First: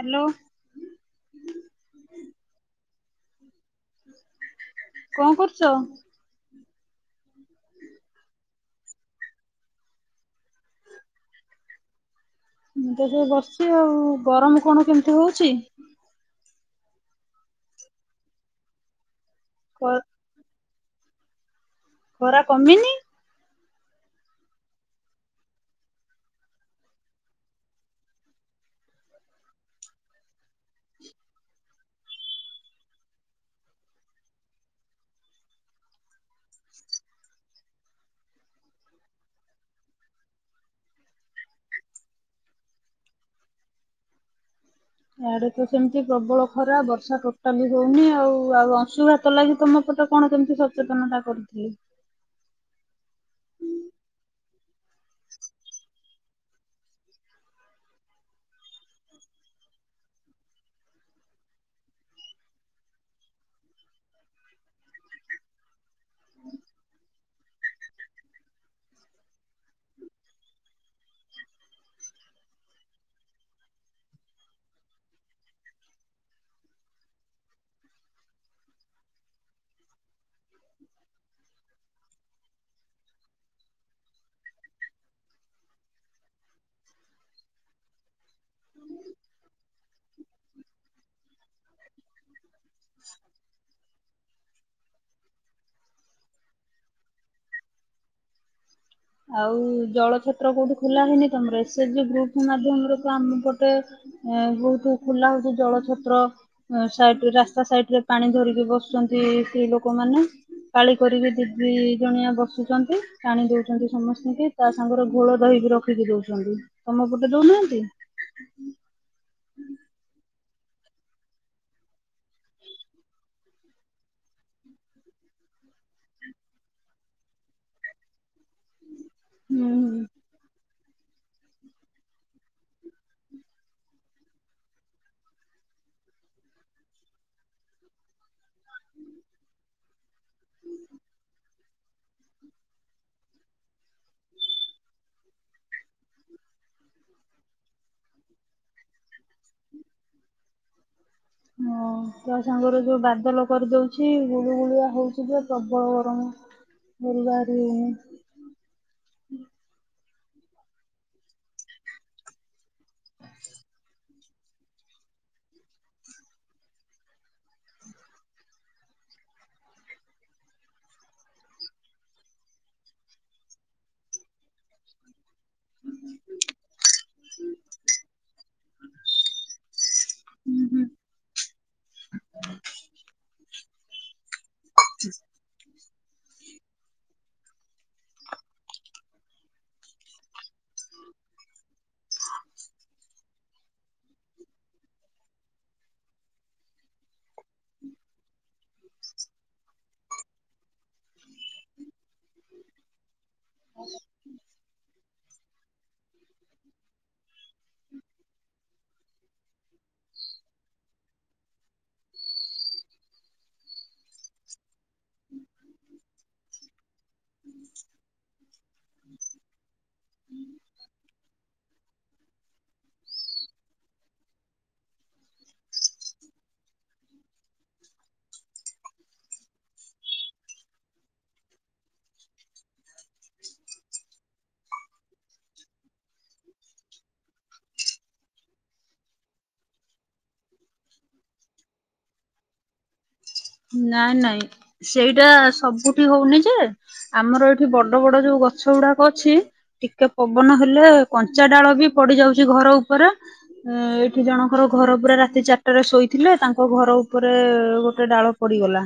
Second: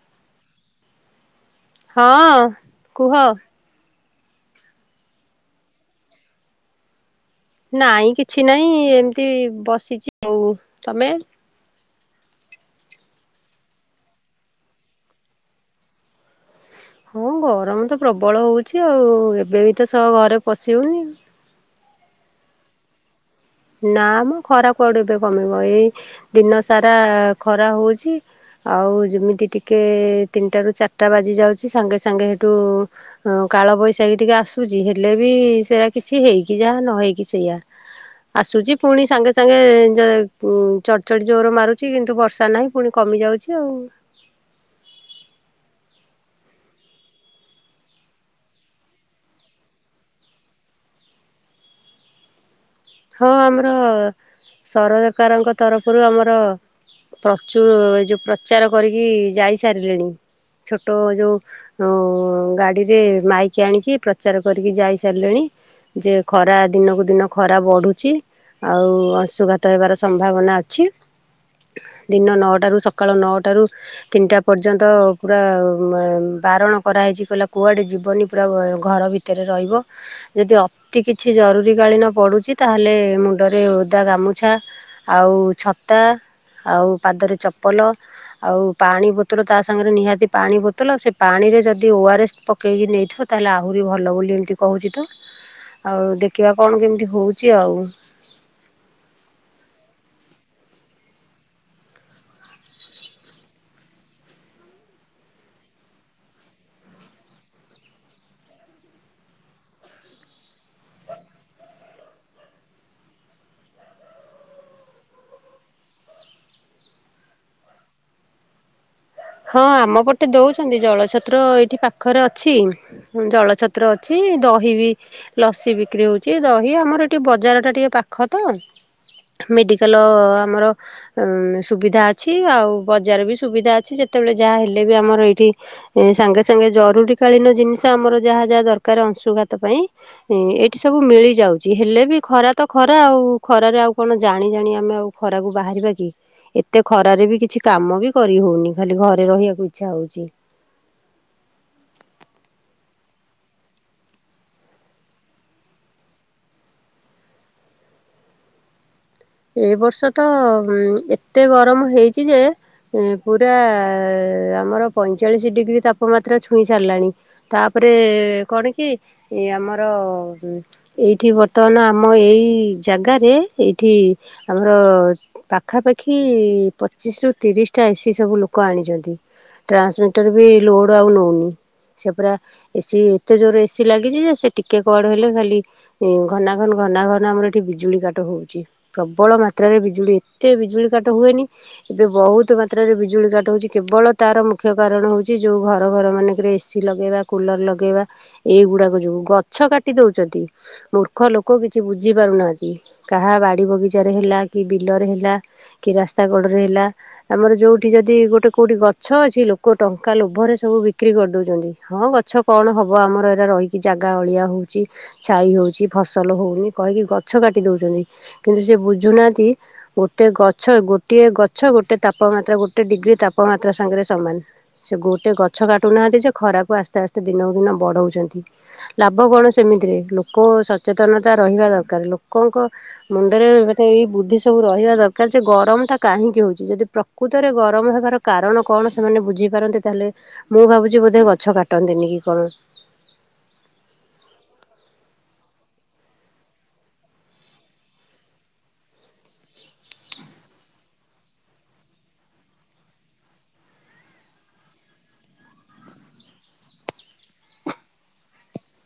Hello. ହଁ କୁହ। କଣ କରୁଛ? ନାଇଁ କିଛି ନାହିଁ ଏମିତି ବସିଛି ଆଉ ତମେ? ମୁଁ ବି ବସିଛି ଆଉ ଗରମ କଣ କେମିତି ହଉଛି? ହଁ ଗରମ ତ ପ୍ରବଳ ହଉଛି ଆଉ। ଏବେ ବି ଖ ତ ସହ ଘରେ ପ ସି ହୋଉନି ଖରା କମିନି? ନା ମୁଁ ଖରା କୁଆଡେ ଏବେ କମିବ ଏଇ ଦିନ ସାରା ଖରା ହଉଛି ଆଉ ଯେମିତି ଟିକେ ତିନିଟାରୁ ଚାରିଟା ବାଜି ଯାଉଛି ସାଙ୍ଗେ ସାଙ୍ଗେ ସେଠୁ କାଳ ବୈଶାଖୀ ଟିକେ ଆସୁଛି ହେଲେ ବି ସେଇଟା କିଛି ହେଇକି ଯାହା ନ ହେଇକି ସେଇଆ। ଆସୁଛି ପୁଣି ସାଙ୍ଗେ ସାଙ୍ଗେ ଚ଼ଡଚଡି଼ ଜୋରେ ମାରୁଛି କିନ୍ତୁ ବର୍ଷା ନାହିଁ ପୁଣି କମି ଯାଉଛି ଆଉ। ଇଆଡେ ତ ସେମତି ପ୍ରବଳ ଖରା ବର୍ଷା ଟୋଟାଲି ହଉନି ଆଉ ଆଉ ଅଶୁଂଘାତ ଲାଗି ତମ ପଟେ କଣ କେମିତି ସଚେତନତା କରୁଥିଲେ? ହଁ ଆମର ସରକାରଙ୍କ ତରଫରୁ ଆମର ପ୍ରଚାର ଏ ଯୋଉ ପ୍ରଚାର କରିକି ଯାଇସାରିଲେଣି ଛୋଟ ଯୋଉ ଗାଡି଼ରେ ମାଇକ ଆଣିକି ପ୍ରଚାର କରିକି ଯାଇସାରିଲେଣି ଯେ ଖରା ଦିନକୁ ଦିନ ଖରା ଖରା ବଢ଼ୁଛି ଆଉ ଅଂଶୁଘାତ ହେବାର ସମ୍ଭାବନା ଅଛି ଦିନ ନଅଟାରୁ ସକାଳ ନଅଟାରୁ ତିନିଟା ପର୍ଯ୍ୟନ୍ତ ପୁରା ବାରଣ କରାହୋଇଛି କହିଲା କୁଆଡ଼େ ଯିବନି ପୁରା ଘର ଭିତରେ ରହିବ ଯଦି ଅତି କିଛି ଜରୁରୀ କାଳୀନ ପଡ଼ୁଛି ତାହେଲେ ମୁଣ୍ଡରେ ଓଦା ଗାମୁଛା ଆଉ ଛତା ଆଉ ପାଦରେ ଚପଲ ଆଉ ପାଣି ବୋତଲ ତା ସାଙ୍ଗରେ ନିହାତି ପାଣି ବୋତଲ ସେ ପାଣିରେ ଯଦି ଓ ଆର୍ଏସ୍ ପକେଇକି ନେଇଥିବ ତାହେଲେ ଆହୁରି ଭଲ ବୋଲି ଏମିତି କହୁଛି ତ ଆଉ ଦେଖିବା କଣ କେମିତି? ହଉଛି ଆଉ। ଆଉ ଜଳ ଛତ୍ର କୋଉଠି ଖୋଲା ହେଇନି ତମର ଏସ ଏଚଜି ଗ୍ରୁପ ମାଧ୍ୟମରେ ତ ଆମ ପଟେ ବହୁତ ଖୋଲା ହଉଛି ଜଳ ଛତ୍ର ସାଇ ରାସ୍ତା ସାଇଡରେ ପାଣି ଧରିକି ବସୁଛନ୍ତି ସ୍ତ୍ରୀ ଲୋକମାନେ ପାଳି କରିକି ଦି ଦି ଜଣିଆ ବସୁଛନ୍ତି ପାଣି ଦଉ ସମସ୍ତେ କି ତା ସାଙ୍ଗର ଘୋଳ ଦହିକି ରଖିକି ଦଉଛନ୍ତି ତମ ପଟେ ଦଉନାହାନ୍ତି? ହଁ ଆମ ପଟେ ଦଉଛି। [inaudible] ଜଳ ଛତ୍ର ଏଇଠି ପାଖରେ ଅଛି ଜଳଛତ୍ର ଅଛି ଦହି ବି ଲସି ବିକ୍ରି ହଉଛି ଦହି ଆମର ଏଠି ବଜାରଟା ଟିକେ ପାଖ ତ ହୁଁ ହୁଁ। ମେଡିକାଲ ଆମର ଉଁ ସୁବିଧା ଅଛି ଆଉ ବଜାର ବି ସୁବିଧା ଅଛି ଯେ ଯେତେବେଳେ ଯାହା ହେଲେ ବି ଆମର ଏଇଠି ସାଙ୍ଗେସାଙ୍ଗେ ଜରୁରୀ କାଳୀନ ଜିନିଷ ଆମର ଯାହା ଯାହା ଦରକାର ଅଂଶୁଘାତ ପାଇଁ ଏଇଠି ସବୁ ମିଳିଯାଉଛି ହେଲେ ବି ଖରା ତ ଖରା ଆଉ ଖରାରେ ଆଉ କଣ ଜାଣି ଜାଣି ଆମେ ଆଉ ଖରାକୁ ବାହାରିବା କି, ଏତେ ଖରାରେ ବି କିଛି କାମ ବି କରି ହେଉନି। ଖାଲି ଘରେ ରହିବାକୁ ଇଚ୍ଛା ହଉଛି। ହଁ ତା ସାଙ୍ଗରେ ଯୋଉ ବାଦଲ କରିଦଉଛି ଗୁଳିୁଗୁଳିଆ ହଉଛି ଯେ ପ୍ରବଳ ଗରମ, ଘରୁ ବାହାରି ହଉନି। ଏଇ ବର୍ଷ ତ ଏତେ ଗରମ ହେଇଛି ଯେ ଇଁ ପୁରାଆ-ଆ-ଆ-ଆ ଆମର ପଇଁଚାଳିଶ ଡିଗ୍ରୀ ତାପମାତ୍ରା ଛୁଇଁ ସାରିଲାଣି। ତାପରେ କଣ କି ଏ ଆମର ଏଇଠି ବର୍ତ୍ତମାନ ଆମ ଏଇ ଜାଗାରେ ଏଇଠି ଆମର ପାଖାପାଖି ପଚିଶରୁ ତିରିଶଟା ଏସିି ସବୁ ଲୋକ ଆଣିଛନ୍ତି ଟ୍ରାନ୍ସମିଟର ବି ହୁଁ ହୁଁ। ଲୋଡ ଆଉ ନେଉନି ସେ ପୁରା ଏସିି ଏତେ ଜୋରରେ ଏସି ଲାଗିଛି ଯେ ସେ ଟିକେ କୁଆଡୁ ହେଲେ ଖାଲି ଉଁ ଘନା ଘନ୍ ଘନା ଘନ୍ ଆମର ଏଠି ବିଜୁଳି କାଟ ହଉଛି। ପ୍ରବଳ ମାତ୍ରାରେ ବିଜୁଳି ଏତେ ବିଜୁଳି କାଟ ହୁଏନି, ଏବେ ବହୁତ ମାତ୍ରାରେ ବିଜୁଳି କାଟ ହେଉଛି କେବଳ ତାର ମୁଖ୍ୟ କାରଣ ହେଉଛି ଯେଉ ଘର ଘର ମାନଙ୍କରେ ଏସି ଲଗେଇବା କୁଲର ଲଗେଇବା ଏଇଗୁଡ଼ାକ ଯୋଗୁଁ ଗଛ କାଟି ଦେଉଛନ୍ତି ମୂର୍ଖ ଲୋକ କିଛି ବୁଝିପାରୁନାହାନ୍ତି କାହା ବା ଡି ବଗିଚାରେ ହେଲା କି ବିଲରେ ହେଲ୍ ହେଲା କି ରାସ୍ତା କଡରେ ହେଲା ଆମର ଯୋଉଠି ଯଦି ଗୋଟେ କୋଉଠି ଗଛ ଅଛି ଲୋକ ଟଙ୍କା ଲୋଭରେ ସବୁ ବିକ୍ରି କରିଦଉଛନ୍ତି ହଁ ଗଛ କଣ ହବ ଆମର ଏରା ରହିକି ଜାଗା ଅଳିଆ ହଉଛି ଛାଇ ହଉଛି ଫସଲ ହଉନି କହିକି ଗଛ କାଟି ଦଉଛନ୍ତି‌ କିନ୍ତୁ ସେ ବୁଝୁନାହାନ୍ତି ଗୋଟେ ଗଛ ଗୋଟିଏ ଗଛ ଗୋଟେ ତାପମାତ୍ରା ଗୋଟେ ଡିଗ୍ରୀ ତାପମାତ୍ରା ସାଙ୍ଗରେ ସମାନ ସେ ଗୋଟେ ଗଛ କାଟୁନାହାନ୍ତି ଯେ ଖରାକୁ ଆସ୍ତେ ଆସ୍ତେ ଦିନକୁ ଦିନ ବଢ଼ଉଛନ୍ତି, ଲାଭ କଣ ସେମିତିରେ ଲୋକ ସଚେତନତା ରହିବା ଦରକାର ଲୋକଙ୍କ ମୁଣ୍ଡରେ ମାନେ ଏଇ ବୁଦ୍ଧି ସବୁ ରହିବା ଦରକାର ଯେ ଗରମଟା କାହିଁକି ହଉଛି, ଯଦି ପ୍ରକୃତରେ ଗରମ ହେବାର କାରଣ କଣ ସେମାନେ ବୁଝିପାରନ୍ତି ତାହେଲେ ମୁଁ ଭାବୁଛି ବୋଧେ ଗଛ କାଟନ୍ତେନି କି କଣ। ନାଇଁ ନାଇଁ, ସେଇଟା ସବୁଠି ହଉନି ଯେ ଆମର ଏଇଠି ବଡ ବଡ ଯୋଉ ଗଛଗୁଡାକ ଅଛି ଟିକେ ପବନ ହେଲେ କଞ୍ଚା ଡାଳ ବି ପଡି ଯାଉଛି ଘର ଉପରେ ଏଇଠି ଜଣଙ୍କର ଘର ପୁରା ରାତି ଚାରିଟାରେ ଶୋଇଥିଲେ ତାଙ୍କ ଘର ଉପରେ ଗୋଟେ ଡାଳ ପଡିଗଲା,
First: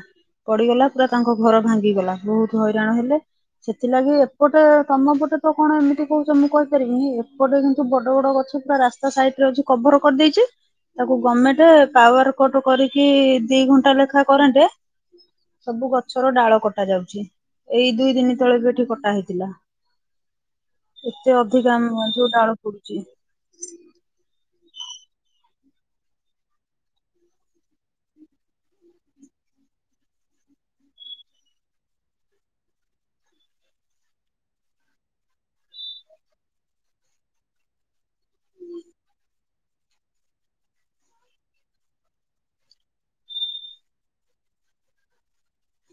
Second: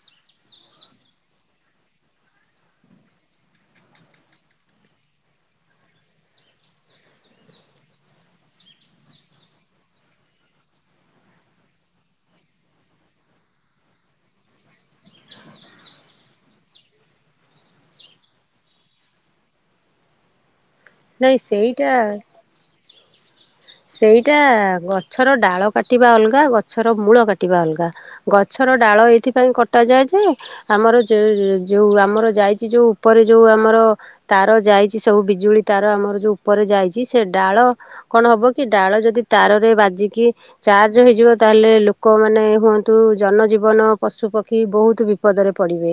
ପଡିଗଲା ପୁରା ତାଙ୍କ ଘର ଭାଙ୍ଗିଗଲା ବହୁତ ହଇରାଣ ହେଲେ ସେଥିଲାଗି ଏପଟେ ତମ ପଟେ ତ କଣ ଏମିତି କହୁଛ ମୁଁ କହିପାରିବିନି ଏପଟେ କିନ୍ତୁ ବଡ ବଡ ଗଛ ପୁରା ରାସ୍ତା ସାଇଟରେ ଅଛି କଭର କରିଦେଇଛି ତାକୁ ଗମେଣ୍ଟ ପାୱାର କଟ କରିକି ଦି ଘଣ୍ଟା ଲେଖା କରେଣ୍ଟ, ସବୁ ଗଛର ଡାଳ କଟା ଯାଉଛି ଏଇ ଦୁଇ ଦିନି ତଳେ ବି ଏଠି କଟା ହେଇଥିଲା। ଏତେ ନାଇଁ ଅଧିକା ଆମ ସେଇଟା [inaudible] ଯୋଉ ଡାଳ ପୋଡି [inaudible] ସେଇଟା ଗଛର ଡାଳ କାଟିବା ଅଲଗା ଗଛର ମୂଳ କାଟିବା ଅଲଗା ଗଛର ଡାଳ ଏଇଥିପାଇଁ କଟାଯାଏ ଯେ ଆମର ଯ ଯୋଉ ଆମର ଯାଇଛି ଯୋଉ ଉପରେ ଯୋଉ ଆମର ତାର ଯାଇଛି ସବୁ ବିଜୁଳି ତାର ଆମର ଯୋଉ ଉପରେ ଯାଇଛି ସେ ଡାଳ କଣ ହବ କି ଡାଳ ଯଦି ତାରରେ ବାଜିକି ଚାର୍ଜ ହୋଇଯିବ ତା ହେଲେ ଲୋକମାନେ ହୁଅନ୍ତୁ ଜନଜୀବନ ପଶୁପକ୍ଷୀ ବହୁତ୍ ବିପଦରେ ପଡ଼ିବେ।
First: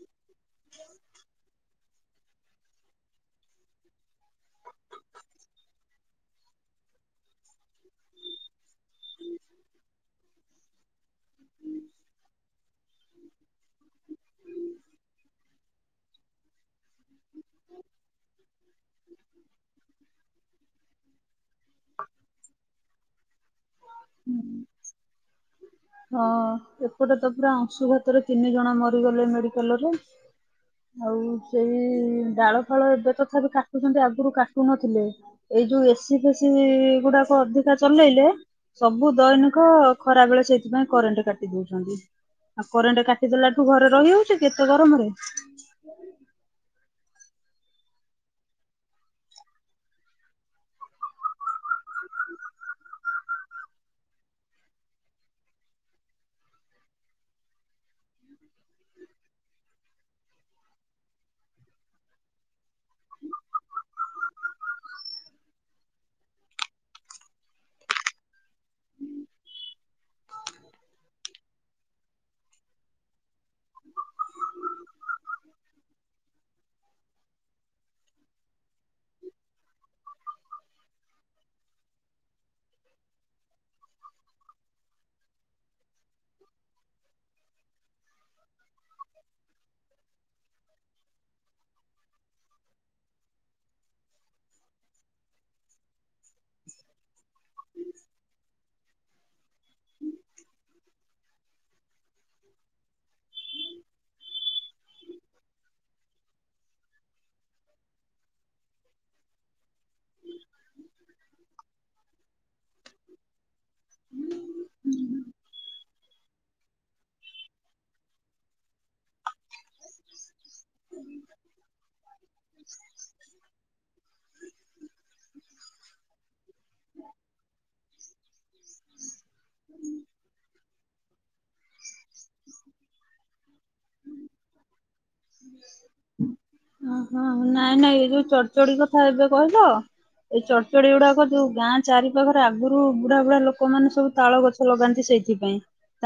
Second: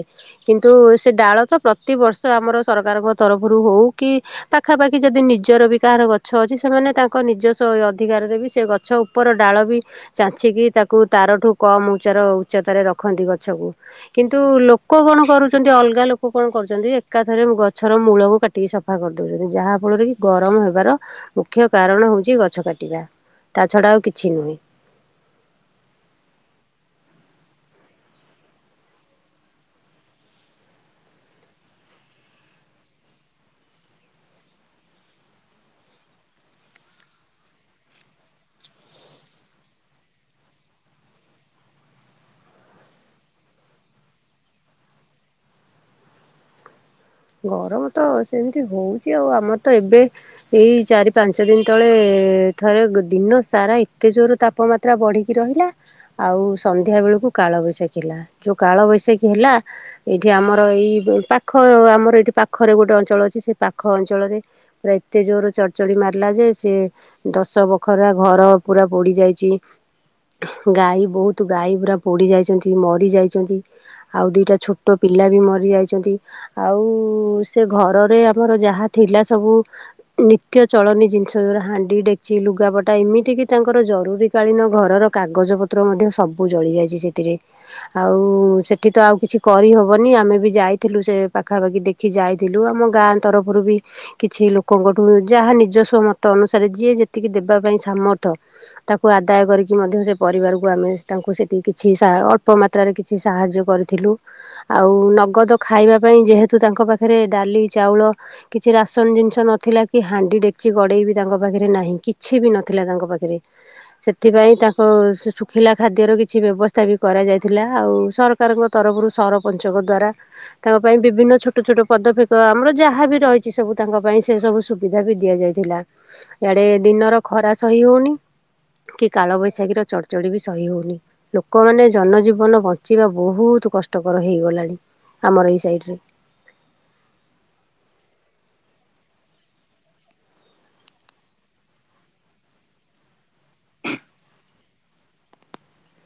କିନ୍ତୁ ସେ ଡାଳ ତ ପ୍ରତିବର୍ଷ [inaudible] ଆମର ସରକାରଙ୍କ ତରଫରୁ ହଉ କି ପାଖାପାଖି ଯଦି ନିଜର ବି କାହାର ଗଛ ଅଛି ସେମାନେ ତାଙ୍କ ନିଜ [inaudible] ଅଧିକାରରେ ବି ସେ ଗଛ ଉପର ଡାଳ ବି ଚାଞ୍ଛିକି ତାକୁ ତାରଠୁ କମ ଉଚାର ଉଚ୍ଚତାରେ ରଖନ୍ତି ଗଛକୁ କିନ୍ତୁ ଲୋକ କଣ କରୁଛନ୍ତି ଅଲଗା ଲୋକ କଣ କରୁଛନ୍ତି ଏକାଥରେ ଗଛର ମୂଳକୁ କାଟିକି ସଫା କରିଦଉଛନ୍ତି ଯାହା ଫଳରେ କି ଗରମ ହେବାର ମୁଖ୍ୟ କାରଣ ହଉଛି ଗଚ୍ ଗଛ କାଟିବା। ହୁଁ, ହଁ ଏପଟେ ତ ପୁରା ଅଂଶୁଘାତରେ ତିନି ଜଣ ମରିଗଲେ ମେଡିକାଲରେ ଆଉ ସେଇ ଡାଳଫାଳ ଏବେ ତଥାପି କାଟୁଛନ୍ତି ଆଗରୁ କାଟୁ ନଥିଲେ ଏଇ ଯଉ ଏସିଫେସି ଗୁଡାକ ଅଧିକା ଚଲେଇଲେ ସବୁ ଦୈନିକ ଖରା ବେଳେ ସେଇଥିପାଇଁ କରେଣ୍ଟ କାଟି ଦଉଛନ୍ତି, ଆଉ କରେଣ୍ଟ କାଟିଦେଲାଠୁ ଘରେ ରହିହଉଛି କି ଏତେ ଗରମରେ? ଗରମ ତ ସେମିତି ହଉଛି ଆଉ ଆମର ତ ଏବେ ଏଇ ଚାରି ପାଞ୍ଚ ଦିନ ତଳେ ଥରେ ଦିନ ସାରା ଏତେ ଜୋର ତାପମାତ୍ରା ବଢିକି ରହିଲା ଆଉ ସନ୍ଧ୍ୟା ବେଳକୁ କାଳବୈଶାଖୀ ହେଲା ଯୋଉ କାଳ ବୈଶାଖୀ ହେଲା ଏଇଠି ଆମର ଏଇ ପାଖ ଆମର ଏଇଠି ପାଖରେ ଗୋଟେ ଅଞ୍ଚଳ ଅଛି ସେ ପାଖ ଅଞ୍ଚଳରେ ପୁରା ଏତେ ଜୋର ଚଡଚଡ଼ି ମାରିଲା ଯେ ସେ ଦଶ ବଖରା ଘର ପୁରା ପୋଡି ଯାଇଛି। ଗାଈ ବହୁତ ଗାଈ ପୁରା ପୋଡ଼ି ଯାଇଛନ୍ତି ମରି ଯାଇଛନ୍ତି ଆଉ ଦିଇଟା ଛୋଟ ପିଲା ବି ମରି ଯାଇଛନ୍ତି ଆଉ ଉ ସେ ଘରରେ ଆମର ଯାହା ଥିଲା ସବୁ ନିତ୍ୟ ଚଳନୀ ଜିନିଷ ଯୋଉଗୁରା ହାଣ୍ଡି ଡେକଚି ଲୁଗାପଟା ଏମିତି କିି ତାଙ୍କର ଜରୁରୀ କାଳୀନ ଘରର କାଗଜ ପତ୍ର ମଧ୍ୟ ସବୁ ଜଳି ଯାଇଛି ସେଥିରେ, ଆଉ ସେଠି ତ ଆଉ କିଛି କରିହବନି ଆମେ ବି ଯାଇଥିଲୁ ସେ ପାଖାପାଖି ଦେଖ୍ ଯାଇଥିଲୁ ଆମ ଗାଁ ତରଫରୁ ବି କିଛି ଲୋକଙ୍କଠୁ ଯାହା ନିଜସ୍ଵ ମ [inaudible] ଅନୁସାରେ ଯିଏ ଯେତିକି ଦେବା ପାଇଁ ସାମର୍ଥ ତାକୁ ଆଦାୟ କରିକି ମଧ୍ୟ ସେ ପରିବାରକୁ ଆମେ ତାଙ୍କୁ ସେଠି କିଛି ଅଳ୍ପ ମାତ୍ରାରେ କିଛି ସାହାଯ୍ୟ କରିଥିଲୁ, ଆଉ ନଗଦ ଖାଇବା ପାଇଁ ଯେହେତୁ ତା ତାଙ୍କ ପାଖରେ ଡାଲି ଚାଉଳ କିଛି ରାସନ ଜିନିଷ ନଥିଲା କି ହାଣ୍ଡି ଡେକଚି ଗଡେଇ ବି ତାଙ୍କ ପାଖରେ ନାହିଁ କିଛି ବି ନଥିଲା ତାଙ୍କ ପାଖରେ, ସେଥିପାଇଁ ତାଙ୍କ ଶୁଖିଲା ଖାଦ୍ୟର କିଛି ବ୍ୟବସ୍ଥା ବି କରାଯାଇଥିଲା ଆଉ ସରକାରଙ୍କ ତରଫରୁ ସରପଞ୍ଚଙ୍କ ଦ୍ଵାରା ତାଙ୍କ ପାଇଁ ବିଭିନ୍ନ ଛ ଛଟ। [unintelligible] ପଦପେପ ଆମର ଯାହା ବିି ରହିଛି ସବୁ ତାଙ୍କ ପାଇଁ ସେ ସବୁ ସୁବିଧା ବି ଦିଆଯାଇଥିଲା ଆଡେ ଦିନର ଖରା ସହି ହଉନି କି କାଳ ବୈଶାଖୀ ର ଚଡଚଡି ବି ସହି ହଉନି ଲୋକମାନେ ଜନଜୀବନ ବଞ୍ଚିବା ବହୁତ କଷ୍ଟକର ହେଇଗଲାଣି। ଆମର ଏଇ ସାଇଡ ରେ । ଓ ହୋ ନାଇଁ ନାଇଁ ଏ ଯୋଉ ଚଡ଼ଚଡି କଥା ଏବେ କହିଲ ଏଇ ଚଡଚଡି ଗୁଡାକ ଯୋଉ ଗାଁ ଚାରି ପାାଖରେ ଆଗରୁ ବୁଢା ବୁଢା ଲୋକମାନେ ସବୁ ତାଳ ଗଛ ଲଗାନ୍ତି ସେଇଥିପାଇଁ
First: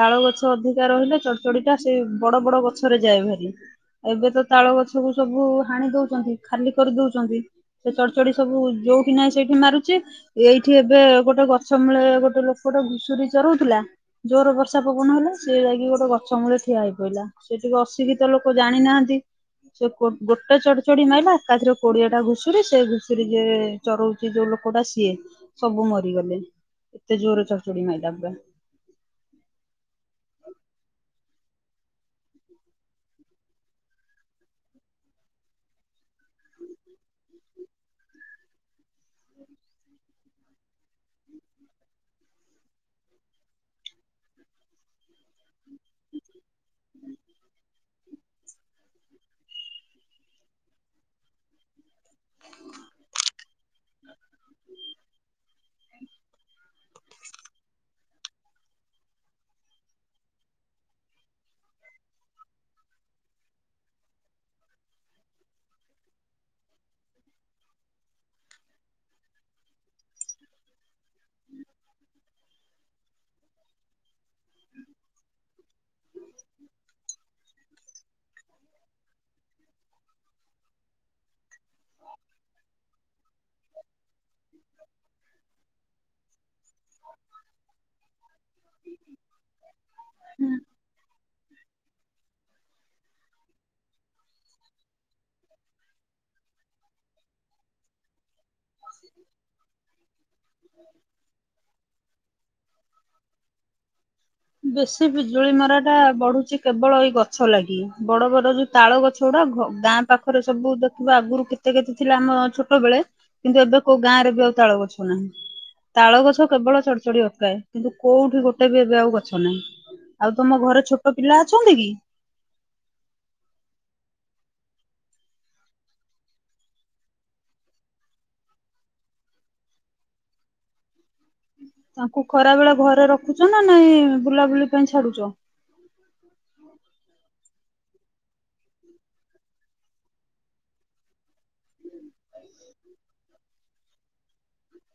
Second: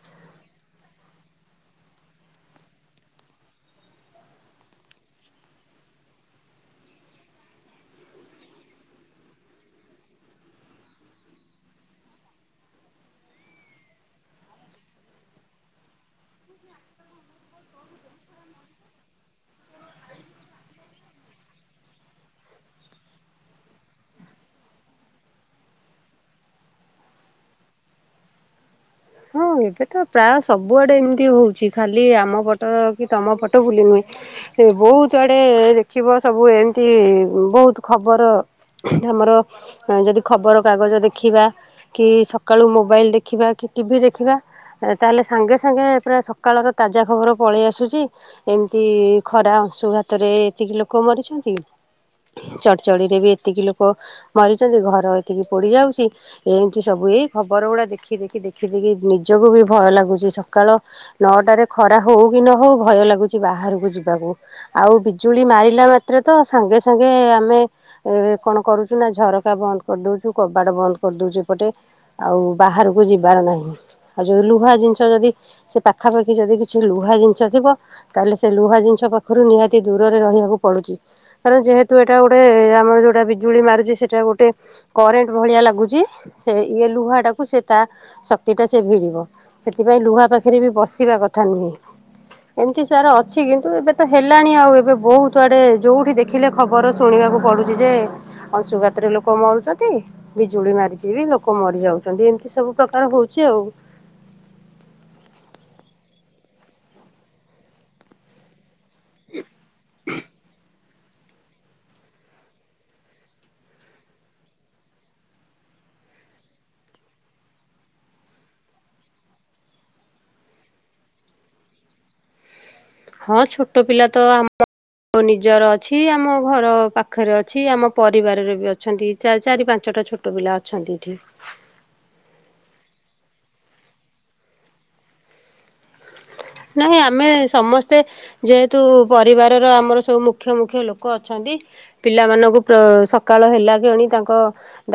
ତାଳ ଗଛ ଅଧିକା ରହିଲେ ଚଡଚଡି ଟା ସେଇ ବଡ ବଡ ଗଛରେ ଯାଏ ହେରି । ଏବେ ତ ତାଳ ଗଛକୁ ସବୁ ହାଣି ଦଉଛନ୍ତି ଖାଲି କରିଦଉଛନ୍ତି ସେ ଚଡଚଡ ସବୁ ଯୋଉଠି ନାହିଁ ସେଇଠି ମାରୁଛି ଏଇଠି ଏବେ ଗୋଟେ ଗଛ ମୂଳେ ଗୋଟେ ଲୋକ ଗୋଟେ ଘୁଷୁର ଚରଉଥିଲା ଜୋର ବର୍ଷା ପବନ ହେଲା ସେ ଯାଇକି ଗୋଟେ ଗଛ ମୂଳେ ଠିଆ ହୋଇ ପଡିଲା ସେଠିକି ଅଶିକ୍ଷିତ ଲୋକ ଜାଣିନାହାନ୍ତି, ସେ ଗୋଟେ ଚଡଚଡି ମାଇଲା ଏକାଥରେ କୋଡିଆ ଟା ଘୁଷୁର ସେ ଘୁଷୁର ଯେ ଚରଉଛି ଯୋଉ ଲୋକ ଟା ସିଏ ସବୁ ମରିଗଲେ ଏତେ ଜୋର ଚଡଚଡି ମାଇଲା ପୁରା। ହଁ ଅଛି ଖାଲି ଆମ ଫଟୋ କି ତୁମ ଫଟୋ ଭୁଲି ନୁହେଁ ସେ ବହୁତ ଆଡ଼େ ଦେଖିବ ସବୁ ଏମିତି ବହୁତ ଖବର ଆମର ଯଦି ଖବରକାଗଜ ଦେଖିବା, କି ସକାଳୁ ମୋବାଇଲ୍ ଦେଖିବା କି ଟିଭି ଦେଖିବା, ତାହେଲେ ସାଙ୍ଗେ ସାଙ୍ଗେ ପୁରା ସକାଳର ତାଜା ଖବର ପଳେଇ ଆସୁଛି ଏମିତି ଖରା ଅଂଶୁଘାତରେ ଏତିକି ଲୋକ ମରିଛନ୍ତି, ଚଡ଼ଚଡିରେ ବି ଏତିକି ଲୋକ ମରିଛନ୍ତି, ଘର ଏତିକି ପୋଡି ଯାଉଛି, ଏମିତି ସବୁ ଏଇ ଖବର ଗୁଡା ଦେଖି ଦେଖି ଦେଖି ଦେଖି ଦେଖି ନିଜକୁ ବି ଭୟ ଲାଗୁଛି ସକାଳ ନଅଟାରେ ଖରା ହଉ କି ନ ହଉ ଭୟ ଲାଗୁଛି ବାହାରକୁ ଯିବାକୁ। ଆଉ ବିଜୁଳି ମାରିଲା ମାତ୍ରେ ତ ସାଙ୍ଗେ ସାଙ୍ଗେ ଆମେ ଏ କଣ କରୁଛୁ ନା ଝରକା ବନ୍ଦ କରିଦଉଛୁ କବାଡ ବନ୍ଦ କରିଦଉଛି ଏପଟେ ଆଉ ବାହାର ପୁଝିବ। [unintelligible] ଞ୍ଚି ବାର ନାହିଁ ଆଉ ଯି ଲୁହା ଜିନିଷ ଯଦି ସେ ପାଖାପାଖି ଯଦି କିଛି ଲୁହା ଜିନିଷ ଥିବ ତାହେଲେ ସେ ଲୁହା ଜିନିଷ ପାଖରୁ ନିହାତି ଦୂରରେ ରହିବାକୁ ପଡୁଛି । କାରଣ ଯେହେତୁ ଏଇଟା ଗୋଟେ ଆମର ଯେଉଁଟା ବିଜୁଳି ମାରୁଛି ସେଇଟା ଗୋଟେ କରେଣ୍ଟ ଭଳିଆ ଲାଗୁଛି ସେ ଇଏ ଲୁହାଟାକୁ ସେ ତା ଶକ୍ତି ଟା ସେ ଭିଡିବ ସେଥିପାଇଁ ଲୁହା ପାଖରେ ବି ବସିବା କଥା ନୁହେଁ । ଏମତି ସାର ଅଛି କିନ୍ତୁ ଏବେ ତ ହେଲାଣି ଆଉ ଏବେ ବହୁତ ଆଡେ ଯୋଉଠି ଦେଖିଲେ ଖବର ଶୁଣିବାକୁ ପଡୁଛି ଯେ ଅଂଶୁଘାତରେ ଲୋକ ମରୁଛନ୍ତି ବିଜୁଳି ମାରିଛି ବି ଲୋକ ମରିଯାଉଛନ୍ତି ଏମିତି ସବୁ ହଉଚି ଆଉ। ବେଶୀ ବିଜୁଳି ମରା ଟା ବଢୁଛି କେବଳ ଏଇ ଗଛ ଲାଗି ବଡ ବଡ ଯୋଉ ତାଳ ଗଛ ଗୁଡା ଗାଁ ପାଖରେ ସବୁ ଦ ଥିବା ଆଗରୁ କେତେ କେତେ ଥିଲା ଆମ ଛୋଟ ବେଳେ କିନ୍ତୁ ଏବେ କୋଉ ଗାଁ ରେ ବି ଆଉ ତାଳ ଗଛ ନାହିଁ ତାଳ ଗଛ କେବଳ ଚଡ ଚଡ ଅଟକାଏ କିନ୍ତୁ କୋଉଠି ଗୋଟେ ବି ଏବେ ଆଉ ଗଛ ନାହିଁ ଆଉ ତମ ଘରେ ଛୋଟ ପିଲା ଅଛନ୍ତି କି? ହଁ ଛୋଟ ପିଲା ତ ଆମ ନିଜର ଅଛି, ଆମ ଘର ପାଖରେ ଅଛି, ଆମ ପରିବାରରେ ବି ଅଛନ୍ତି, ଚାରି ପାଞ୍ଚଟା ଛୋଟ ପିଲା ଅଛନ୍ତି ଏଠି। ତାଙ୍କୁ ଖରା ବେଳେ ଘରେ ରଖୁଛ ନା ନାଇଁ ବୁଲାବୁଲି ପାଇଁ ଛାଡୁଛ। ନାଇଁ ଆମେ ସମସ୍ତେ ଯେହେତୁ ପରିବାରର ଆମର ସବୁ ମୁଖ୍ୟ ମୁଖ୍ୟ ଲୋକ ଅ ଅଛନ୍ତି ପିଲାମାନଙ୍କୁ ସକାଳ ହେଲା କିଣି ତାଙ୍କ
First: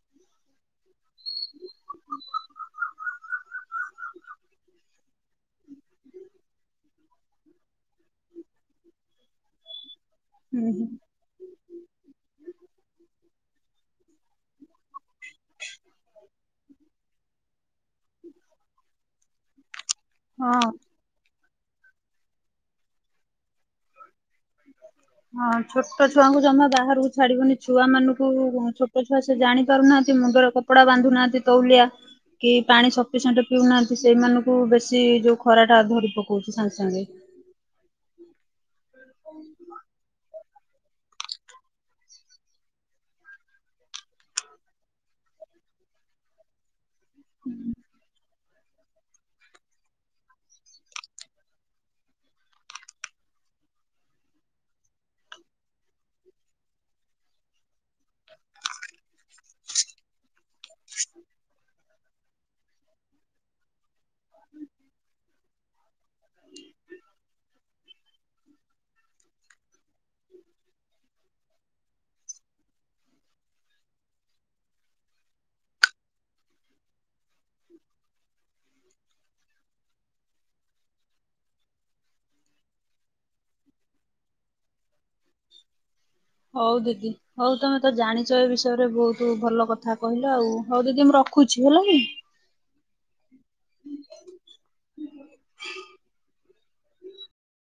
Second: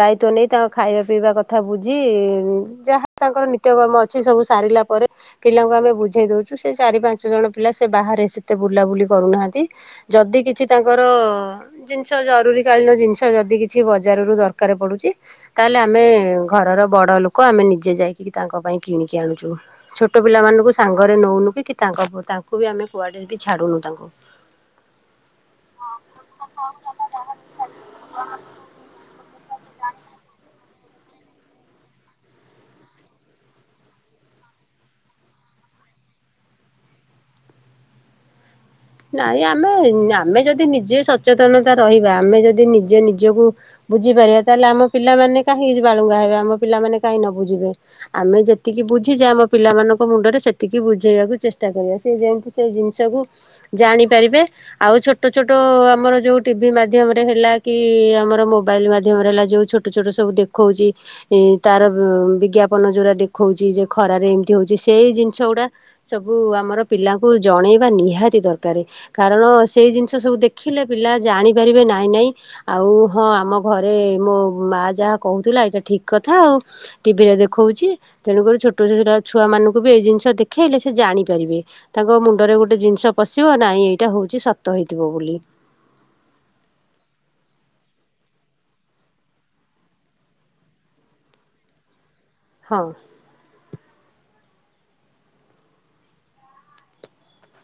ଦାୟିତ୍ୱ ନେଇ ତାଙ୍କ ଖାଇବା ପିଇବା କଥା ବୁଝି ଯାହା ତାଙ୍କର ନି ନିତ୍ୟ କର୍ମ ଅଛି ସବୁ ସାରିଲା ପରେ ପିଲାଙ୍କୁ ଆମେ ବୁଝେଇ ଦଉ ଛୁ। ସେ ଚାରି ପାଞ୍ଚ ଜଣ ପିଲା ସେ ବାହାରେ ସେତେ ବୁଲାବୁଲି କରୁନାହାନ୍ତି ଯଦି କିଛି ହୁଁ ହୁଁ ତାଙ୍କର ଜିନିଷ ଜରୁରୀ କାଳୀନ ଜିନିଷ ଯଦି କିଛି ବଜାରରୁ ଦରକାର ପଡୁଛି ତାହେଲେ ଆମେ ଘରର ବଡ ଲୋକ ଆମେ ନିଜେ ଯାଇକି ତାଙ୍କ ପାଇଁ କିଣିକି ଆଣୁ । ଯୁ ଛୋଟ ହଁ। ପିଲାମାନଙ୍କୁ ସାଙ୍ଗ ହଉନୁ କି କି ତାଙ୍କ ତାଙ୍କୁ ବି ଆମେ କୁଆଡେ ବି ଛାଡୁନୁ ତାଙ୍କୁ । ହଁ ଛୋଟ ଛୁଆଙ୍କୁ ଜମା ବାହାରକୁ ଛାଡିବନି ଛୁଆ ମାନଙ୍କୁଉ ଛୋଟ ଛୁଆ ଜାଣି ପାରୁନାହାନ୍ତି ମୁଗର କ କପଡା ବାନ୍ଧୁନାହାନ୍ତି ତଉଲିଆ କି ପାଣି ସଫିସିଏଣ୍ଟ ପିଉନାହାନ୍ତି। ସେଇମାନଙ୍କୁ ବେଶୀ ଯୋଉ ଖରା ଟା ଧରି ପକଉଚି ସାଙ୍ଗେ ସାଙ୍ଗେ। ନାଇଁ ଆମେ [unintelligible] ଆମେ ଯଦି ସେ ନିଜେ ସଚେତନତା ରହିବା। ଆମେ ଯଦି ନିଜେ ନିଜକୁ ବୁଝିପାରିବା ତାହେଲେ ଆମ ପିଲାମାନେ କାହିଁକି ବାଳୁଙ୍ଗା ହେବେ। ଆମ ପିଲାମାନେ କାହିଁକି ନ ବୁଝିବେ ଆମେ ଯେ ସେତିକି ବୁଝିଛି ଆମ ପିଲାମାନଙ୍କ ମୁଣ୍ଡରେ ସେତିକି ବୁଝେଇବାକୁ ଚେଷ୍ଟା କରିବା ସେ ଯେମିତି ସେ ଜିନିଷକୁ ଜାଣିପାରିବେ ଆଉ ଛୋଟ ଛୋଟ ଆମର ଯୋଉ ଟିଭି ମାଧ୍ୟମରେ ହେଲା କି ଆମର ମୋବାଇଲ ମାଧ୍ୟମରେ ହେଲା ଯୋ ଛୋଟ ଛୋଟ ସବୁ ଦେଖଉଛି ତାର ବିଜ୍ଞାପନ ଯୋରା ଦେଖଉଛି ଯେ ଖରାରେ ଏମିତି ହଉଛି ସେଇ ଜିନିଷ ଗୁଡା ସବୁ ଆମର ପିଲାଙ୍କୁ ଜଣେଇବା ନିହାତି ଦରକାର। କାରେ କାରଣ ସେଇ ଜିନିଷ ସବୁ ଦେଖିଲେ ପିଲା ଜାଣିପାରିବେ। ନାଇ ନାଇ ଆଉ ହଁ ଆମ ଘରେ ମୋ ମାଆ ଯାହା କହୁଥିଲା ଏଇଟା ଠିକ୍ କଥା ଆ ଉ ଟିଭିରେ ଦେଖଉଛି। ତେଣୁକରି ଛୋଟ ଛୋଟ ଛୁଆମାନଙ୍କୁ ବି ଏଇ ଜିନିଷ ଦେଖେଇଲେ। ସେ ଜାଣିପାରିବେ ତାଙ୍କ ମୁଣ୍ଡରେ ଗୋଟେ ଜିନିଷ ପଶିବ ନାଇ ଏଇଟା ହଉଛି ସତ ହେଇ ହଉ ଦିଦି। ହଉ ତମେ ତ ଜାଣିଛ ଏ ବିଷୟରେ ବହୁତ ଭଲ କଥା କହିଲ ହଉ ଦିଦି ମୁଁ ରଖୁଛି ହେଲା କି। ହଁ।